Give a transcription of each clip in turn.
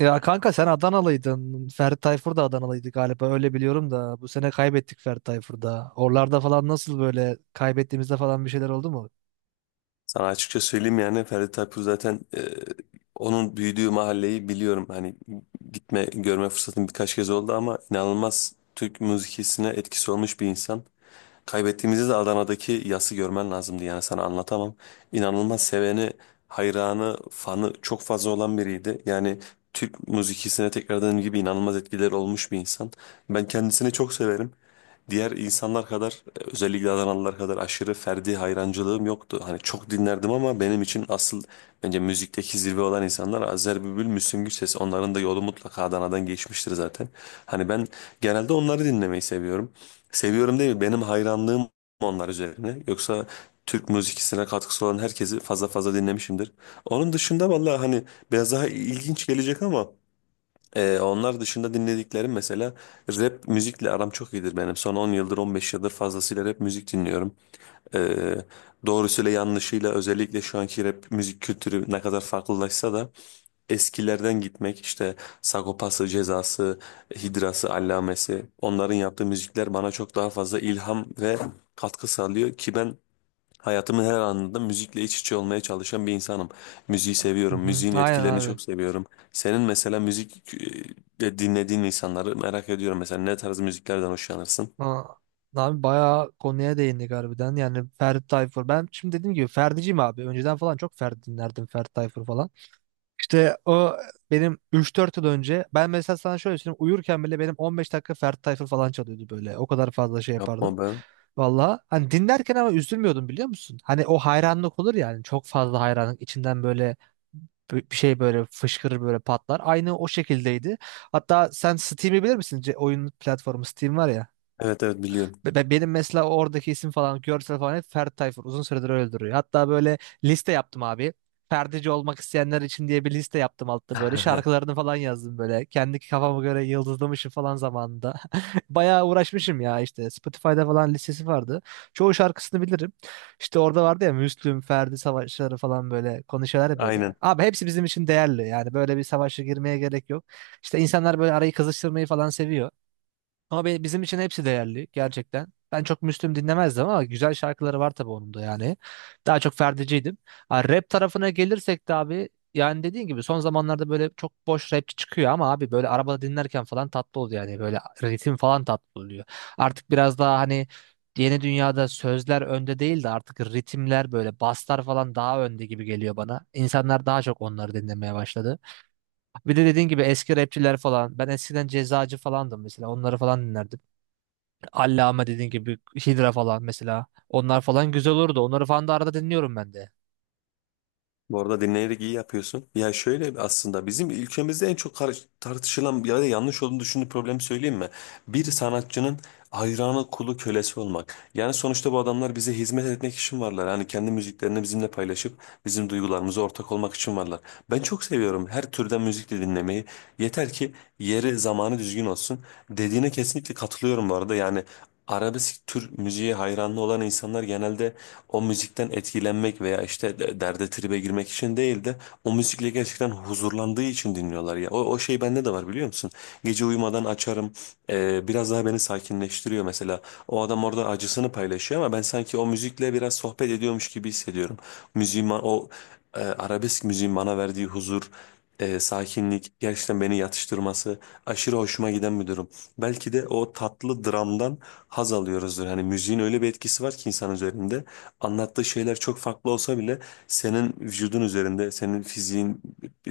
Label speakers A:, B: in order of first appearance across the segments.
A: Ya kanka sen Adanalıydın. Ferdi Tayfur da Adanalıydı galiba. Öyle biliyorum da. Bu sene kaybettik Ferdi Tayfur'da. Oralarda falan nasıl böyle kaybettiğimizde falan bir şeyler oldu mu?
B: Sana açıkça söyleyeyim yani Ferdi Tayfur zaten onun büyüdüğü mahalleyi biliyorum. Hani gitme görme fırsatım birkaç kez oldu ama inanılmaz Türk müzikisine etkisi olmuş bir insan. Kaybettiğimizde de Adana'daki yası görmen lazımdı yani sana anlatamam. İnanılmaz seveni, hayranı, fanı çok fazla olan biriydi. Yani Türk müzikisine tekrardan gibi inanılmaz etkileri olmuş bir insan. Ben kendisini çok severim diğer insanlar kadar özellikle Adanalılar kadar aşırı Ferdi hayrancılığım yoktu. Hani çok dinlerdim ama benim için asıl bence müzikteki zirve olan insanlar Azer Bülbül, Müslüm Gürses. Onların da yolu mutlaka Adana'dan geçmiştir zaten. Hani ben genelde onları dinlemeyi seviyorum. Seviyorum değil benim hayranlığım onlar üzerine. Yoksa Türk müzikisine katkısı olan herkesi fazla fazla dinlemişimdir. Onun dışında vallahi hani biraz daha ilginç gelecek ama onlar dışında dinlediklerim mesela rap müzikle aram çok iyidir benim. Son 10 yıldır 15 yıldır fazlasıyla rap müzik dinliyorum. Ee, doğrusuyla yanlışıyla özellikle şu anki rap müzik kültürü ne kadar farklılaşsa da eskilerden gitmek işte Sagopası, Cezası, Hidrası, Allamesi onların yaptığı müzikler bana çok daha fazla ilham ve katkı sağlıyor ki ben hayatımın her anında müzikle iç içe olmaya çalışan bir insanım. Müziği
A: Hı
B: seviyorum,
A: hı.
B: müziğin
A: Aynen
B: etkilerini
A: abi.
B: çok seviyorum. Senin mesela müzik dinlediğin insanları merak ediyorum. Mesela ne tarz müziklerden hoşlanırsın?
A: Aa, abi bayağı konuya değindik harbiden. Yani Ferdi Tayfur. Ben şimdi dediğim gibi Ferdi'ciyim abi. Önceden falan çok Ferdi dinlerdim. Ferdi Tayfur falan. İşte o benim 3-4 yıl önce ben mesela sana şöyle söyleyeyim uyurken bile benim 15 dakika Ferdi Tayfur falan çalıyordu böyle. O kadar fazla şey
B: Yapma
A: yapardım.
B: be.
A: Valla hani dinlerken ama üzülmüyordum biliyor musun? Hani o hayranlık olur ya hani çok fazla hayranlık içinden böyle bir şey böyle fışkırır böyle patlar. Aynı o şekildeydi. Hatta sen Steam'i bilir misin? Oyun platformu Steam var ya.
B: Evet evet biliyorum.
A: Benim mesela oradaki isim falan görsel falan hep Ferdi Tayfur. Uzun süredir öyle duruyor. Hatta böyle liste yaptım abi. Ferdici olmak isteyenler için diye bir liste yaptım altta böyle. Şarkılarını falan yazdım böyle. Kendi kafama göre yıldızlamışım falan zamanında. Bayağı uğraşmışım ya işte. Spotify'da falan listesi vardı. Çoğu şarkısını bilirim. İşte orada vardı ya Müslüm, Ferdi savaşları falan böyle konuşuyorlar ya böyle.
B: Aynen.
A: Abi hepsi bizim için değerli. Yani böyle bir savaşa girmeye gerek yok. İşte insanlar böyle arayı kızıştırmayı falan seviyor. Ama bizim için hepsi değerli gerçekten. Ben çok Müslüm dinlemezdim ama güzel şarkıları var tabii onun da yani. Daha çok Ferdi'ciydim. Ha, rap tarafına gelirsek de abi yani dediğin gibi son zamanlarda böyle çok boş rapçi çıkıyor ama abi böyle arabada dinlerken falan tatlı oluyor yani böyle ritim falan tatlı oluyor. Artık biraz daha hani yeni dünyada sözler önde değil de artık ritimler böyle baslar falan daha önde gibi geliyor bana. İnsanlar daha çok onları dinlemeye başladı. Bir de dediğin gibi eski rapçiler falan. Ben eskiden Cezacı falandım mesela. Onları falan dinlerdim. Allame dediğin gibi Hydra falan mesela. Onlar falan güzel olurdu. Onları falan da arada dinliyorum ben de.
B: Bu arada dinleyerek iyi yapıyorsun. Ya şöyle aslında bizim ülkemizde en çok tartışılan ya da yanlış olduğunu düşündüğüm problemi söyleyeyim mi? Bir sanatçının hayranı, kulu, kölesi olmak. Yani sonuçta bu adamlar bize hizmet etmek için varlar. Hani kendi müziklerini bizimle paylaşıp bizim duygularımıza ortak olmak için varlar. Ben çok seviyorum her türden müzik de dinlemeyi. Yeter ki yeri, zamanı düzgün olsun. Dediğine kesinlikle katılıyorum bu arada. Yani arabesk tür müziğe hayranlı olan insanlar genelde o müzikten etkilenmek veya işte derde tribe girmek için değil de o müzikle gerçekten huzurlandığı için dinliyorlar ya. O şey bende de var biliyor musun? Gece uyumadan açarım. Biraz daha beni sakinleştiriyor mesela. O adam orada acısını paylaşıyor ama ben sanki o müzikle biraz sohbet ediyormuş gibi hissediyorum. Müziğin ba- o e, arabesk müziğin bana verdiği huzur, sakinlik, gerçekten beni yatıştırması aşırı hoşuma giden bir durum. Belki de o tatlı dramdan haz alıyoruzdur. Hani müziğin öyle bir etkisi var ki insan üzerinde anlattığı şeyler çok farklı olsa bile senin vücudun üzerinde, senin fiziğin,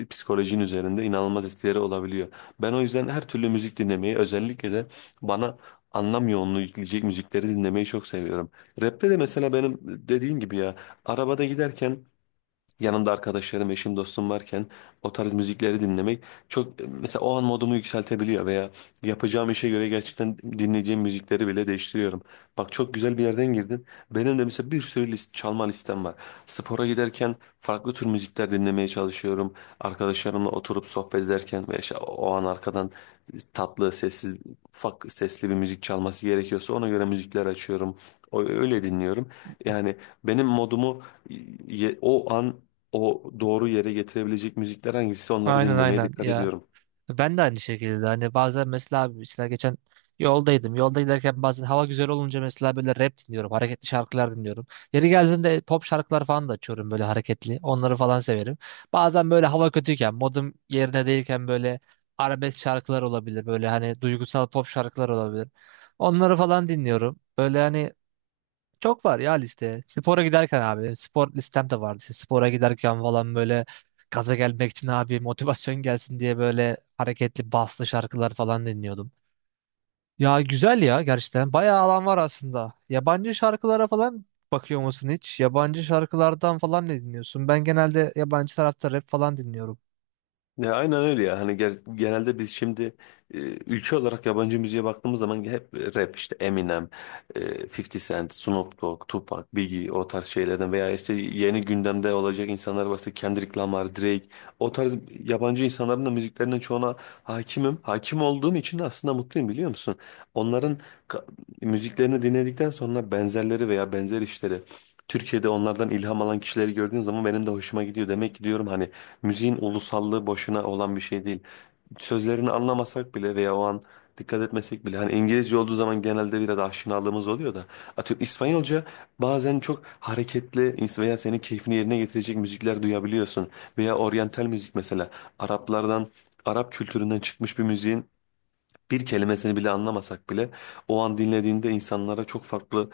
B: psikolojin üzerinde inanılmaz etkileri olabiliyor. Ben o yüzden her türlü müzik dinlemeyi, özellikle de bana anlam yoğunluğu yükleyecek müzikleri dinlemeyi çok seviyorum. Rap'te de mesela benim dediğin gibi ya, arabada giderken yanımda arkadaşlarım, eşim, dostum varken o tarz müzikleri dinlemek çok mesela o an modumu yükseltebiliyor veya yapacağım işe göre gerçekten dinleyeceğim müzikleri bile değiştiriyorum. Bak çok güzel bir yerden girdin. Benim de mesela bir sürü çalma listem var. Spora giderken farklı tür müzikler dinlemeye çalışıyorum. Arkadaşlarımla oturup sohbet ederken ve işte o an arkadan tatlı, sessiz, ufak sesli bir müzik çalması gerekiyorsa ona göre müzikler açıyorum. Öyle dinliyorum. Yani benim modumu o an o doğru yere getirebilecek müzikler hangisi onları
A: Aynen
B: dinlemeye
A: aynen
B: dikkat
A: ya.
B: ediyorum.
A: Ben de aynı şekilde hani bazen mesela abi mesela geçen yoldaydım. Yolda giderken bazen hava güzel olunca mesela böyle rap dinliyorum. Hareketli şarkılar dinliyorum. Yeri geldiğinde pop şarkılar falan da açıyorum böyle hareketli. Onları falan severim. Bazen böyle hava kötüyken modum yerine değilken böyle arabesk şarkılar olabilir. Böyle hani duygusal pop şarkılar olabilir. Onları falan dinliyorum. Böyle hani çok var ya liste. Spora giderken abi. Spor listem de vardı. İşte spora giderken falan böyle gaza gelmek için abi motivasyon gelsin diye böyle hareketli baslı şarkılar falan dinliyordum. Ya güzel ya gerçekten. Bayağı alan var aslında. Yabancı şarkılara falan bakıyor musun hiç? Yabancı şarkılardan falan ne dinliyorsun? Ben genelde yabancı tarafta rap falan dinliyorum.
B: Ya aynen öyle ya. Hani genelde biz şimdi e, ülke olarak yabancı müziğe baktığımız zaman hep rap işte Eminem, 50 Cent, Snoop Dogg, Tupac, Biggie o tarz şeylerden veya işte yeni gündemde olacak insanlar varsa Kendrick Lamar, Drake o tarz yabancı insanların da müziklerinin çoğuna hakimim. Hakim olduğum için de aslında mutluyum biliyor musun? Onların ka- müziklerini dinledikten sonra benzerleri veya benzer işleri Türkiye'de onlardan ilham alan kişileri gördüğün zaman benim de hoşuma gidiyor. Demek ki diyorum hani müziğin ulusallığı boşuna olan bir şey değil. Sözlerini anlamasak bile veya o an dikkat etmesek bile hani İngilizce olduğu zaman genelde biraz aşinalığımız oluyor da atıyorum İspanyolca bazen çok hareketli veya senin keyfini yerine getirecek müzikler duyabiliyorsun veya oryantal müzik mesela Araplardan Arap kültüründen çıkmış bir müziğin bir kelimesini bile anlamasak bile o an dinlediğinde insanlara çok farklı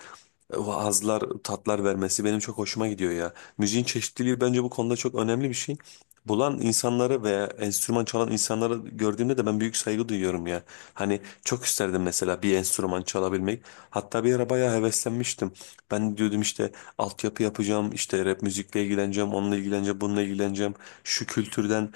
B: hazlar, tatlar vermesi benim çok hoşuma gidiyor ya. Müziğin çeşitliliği bence bu konuda çok önemli bir şey. Bulan insanları veya enstrüman çalan insanları gördüğümde de ben büyük saygı duyuyorum ya. Hani çok isterdim mesela bir enstrüman çalabilmek. Hatta bir ara bayağı heveslenmiştim. Ben diyordum işte altyapı yapacağım, işte rap müzikle ilgileneceğim, onunla ilgileneceğim, bununla ilgileneceğim. Şu kültürden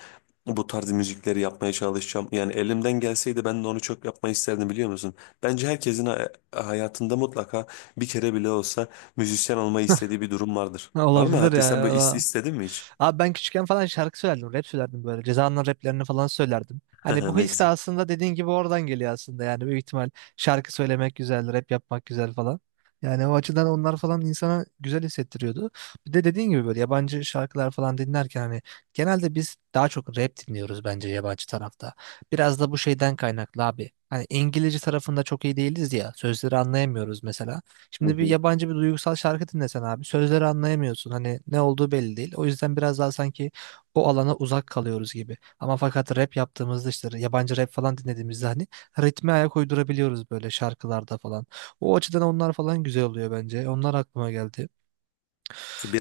B: bu tarz müzikleri yapmaya çalışacağım. Yani elimden gelseydi ben de onu çok yapmayı isterdim biliyor musun? Bence herkesin hayatında mutlaka bir kere bile olsa müzisyen olmayı istediği bir durum vardır.
A: Ha,
B: Var mı?
A: olabilir
B: Hatta
A: ya.
B: sen böyle
A: Ya.
B: istedin mi hiç?
A: Abi ben küçükken falan şarkı söylerdim, rap söylerdim böyle. Ceza'nın raplerini falan söylerdim. Hani bu
B: Ne
A: his de
B: güzel.
A: aslında dediğin gibi oradan geliyor aslında. Yani büyük ihtimal şarkı söylemek güzel, rap yapmak güzel falan. Yani o açıdan onlar falan insana güzel hissettiriyordu. Bir de dediğin gibi böyle yabancı şarkılar falan dinlerken hani genelde biz daha çok rap dinliyoruz bence yabancı tarafta. Biraz da bu şeyden kaynaklı abi. Hani İngilizce tarafında çok iyi değiliz ya. Sözleri anlayamıyoruz mesela.
B: Hı
A: Şimdi bir
B: hı.
A: yabancı bir duygusal şarkı dinlesen abi sözleri anlayamıyorsun. Hani ne olduğu belli değil. O yüzden biraz daha sanki o alana uzak kalıyoruz gibi. Ama fakat rap yaptığımızda işte yabancı rap falan dinlediğimizde hani ritme ayak uydurabiliyoruz böyle şarkılarda falan. O açıdan onlar falan güzel oluyor bence. Onlar aklıma geldi.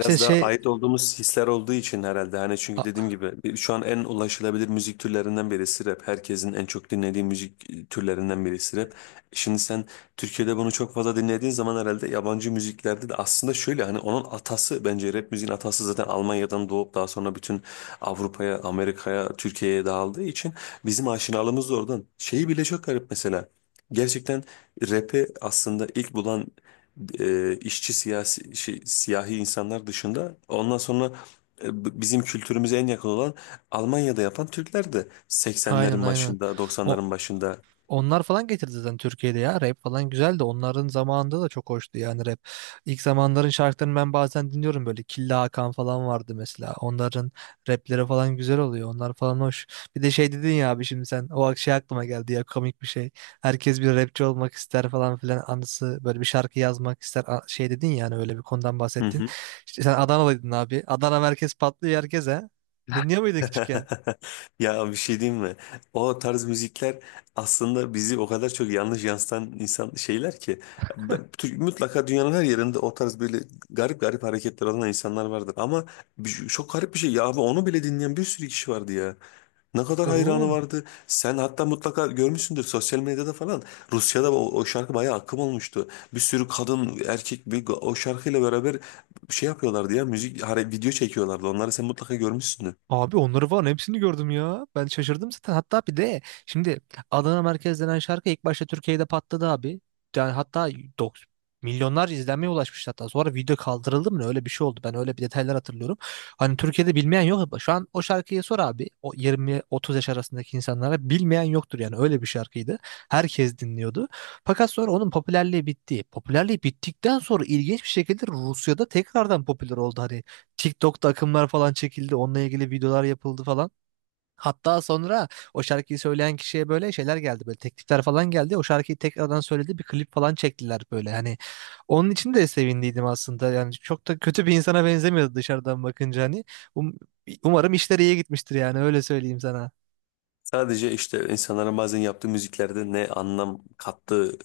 A: İşte
B: da
A: şey
B: ait olduğumuz hisler olduğu için herhalde hani çünkü dediğim
A: a-
B: gibi şu an en ulaşılabilir müzik türlerinden birisi rap. Herkesin en çok dinlediği müzik türlerinden birisi rap. Şimdi sen Türkiye'de bunu çok fazla dinlediğin zaman herhalde yabancı müziklerde de aslında şöyle hani onun atası bence rap müziğin atası zaten Almanya'dan doğup daha sonra bütün Avrupa'ya, Amerika'ya, Türkiye'ye dağıldığı için bizim aşinalığımız da oradan. Şeyi bile çok garip mesela. Gerçekten rap'i aslında ilk bulan işçi siyasi şey, siyahi insanlar dışında ondan sonra bizim kültürümüze en yakın olan Almanya'da yapan Türkler de
A: aynen
B: 80'lerin
A: aynen.
B: başında
A: O
B: 90'ların başında.
A: onlar falan getirdi zaten Türkiye'de ya rap falan güzel de onların zamanında da çok hoştu yani rap. İlk zamanların şarkılarını ben bazen dinliyorum böyle Killa Hakan falan vardı mesela. Onların rapleri falan güzel oluyor. Onlar falan hoş. Bir de şey dedin ya abi şimdi sen o şey aklıma geldi ya komik bir şey. Herkes bir rapçi olmak ister falan filan anısı böyle bir şarkı yazmak ister şey dedin yani öyle bir konudan
B: Hı
A: bahsettin.
B: hı.
A: İşte sen Adanalıydın abi. Adana merkez patlıyor herkese. Dinliyor muydun küçükken?
B: Ya bir şey diyeyim mi? O tarz müzikler aslında bizi o kadar çok yanlış yansıtan insan şeyler ki mutlaka dünyanın her yerinde o tarz böyle garip garip hareketler olan insanlar vardır ama çok garip bir şey ya abi onu bile dinleyen bir sürü kişi vardı ya. Ne kadar hayranı
A: Oğlum,
B: vardı. Sen hatta mutlaka görmüşsündür sosyal medyada falan. Rusya'da o şarkı bayağı akım olmuştu. Bir sürü kadın, erkek o şarkıyla beraber şey yapıyorlardı ya müzik video çekiyorlardı. Onları sen mutlaka görmüşsündür.
A: abi onları falan hepsini gördüm ya. Ben şaşırdım zaten. Hatta bir de şimdi Adana Merkez denen şarkı ilk başta Türkiye'de patladı abi. Yani hatta milyonlarca izlenmeye ulaşmış hatta. Sonra video kaldırıldı mı ne? Öyle bir şey oldu. Ben öyle bir detaylar hatırlıyorum. Hani Türkiye'de bilmeyen yok. Şu an o şarkıyı sor abi. O 20-30 yaş arasındaki insanlara bilmeyen yoktur yani. Öyle bir şarkıydı. Herkes dinliyordu. Fakat sonra onun popülerliği bitti. Popülerliği bittikten sonra ilginç bir şekilde Rusya'da tekrardan popüler oldu. Hani TikTok'ta akımlar falan çekildi. Onunla ilgili videolar yapıldı falan. Hatta sonra o şarkıyı söyleyen kişiye böyle şeyler geldi böyle teklifler falan geldi. O şarkıyı tekrardan söyledi bir klip falan çektiler böyle. Hani onun için de sevindiydim aslında. Yani çok da kötü bir insana benzemiyordu dışarıdan bakınca hani. Um- Umarım işleri iyi gitmiştir yani öyle söyleyeyim sana.
B: Sadece işte insanların bazen yaptığı müziklerde ne anlam kattığı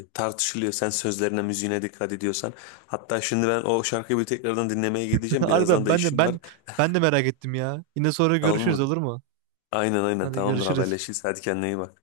B: tartışılıyor. Sen sözlerine, müziğine dikkat ediyorsan. Hatta şimdi ben o şarkıyı bir tekrardan dinlemeye gideceğim. Birazdan
A: Harbiden
B: da
A: ben de
B: işim var.
A: ben de merak ettim ya. Yine sonra
B: Tamam
A: görüşürüz
B: mı?
A: olur mu?
B: Aynen aynen
A: Hadi
B: tamamdır
A: görüşürüz.
B: haberleşiriz. Hadi kendine iyi bak.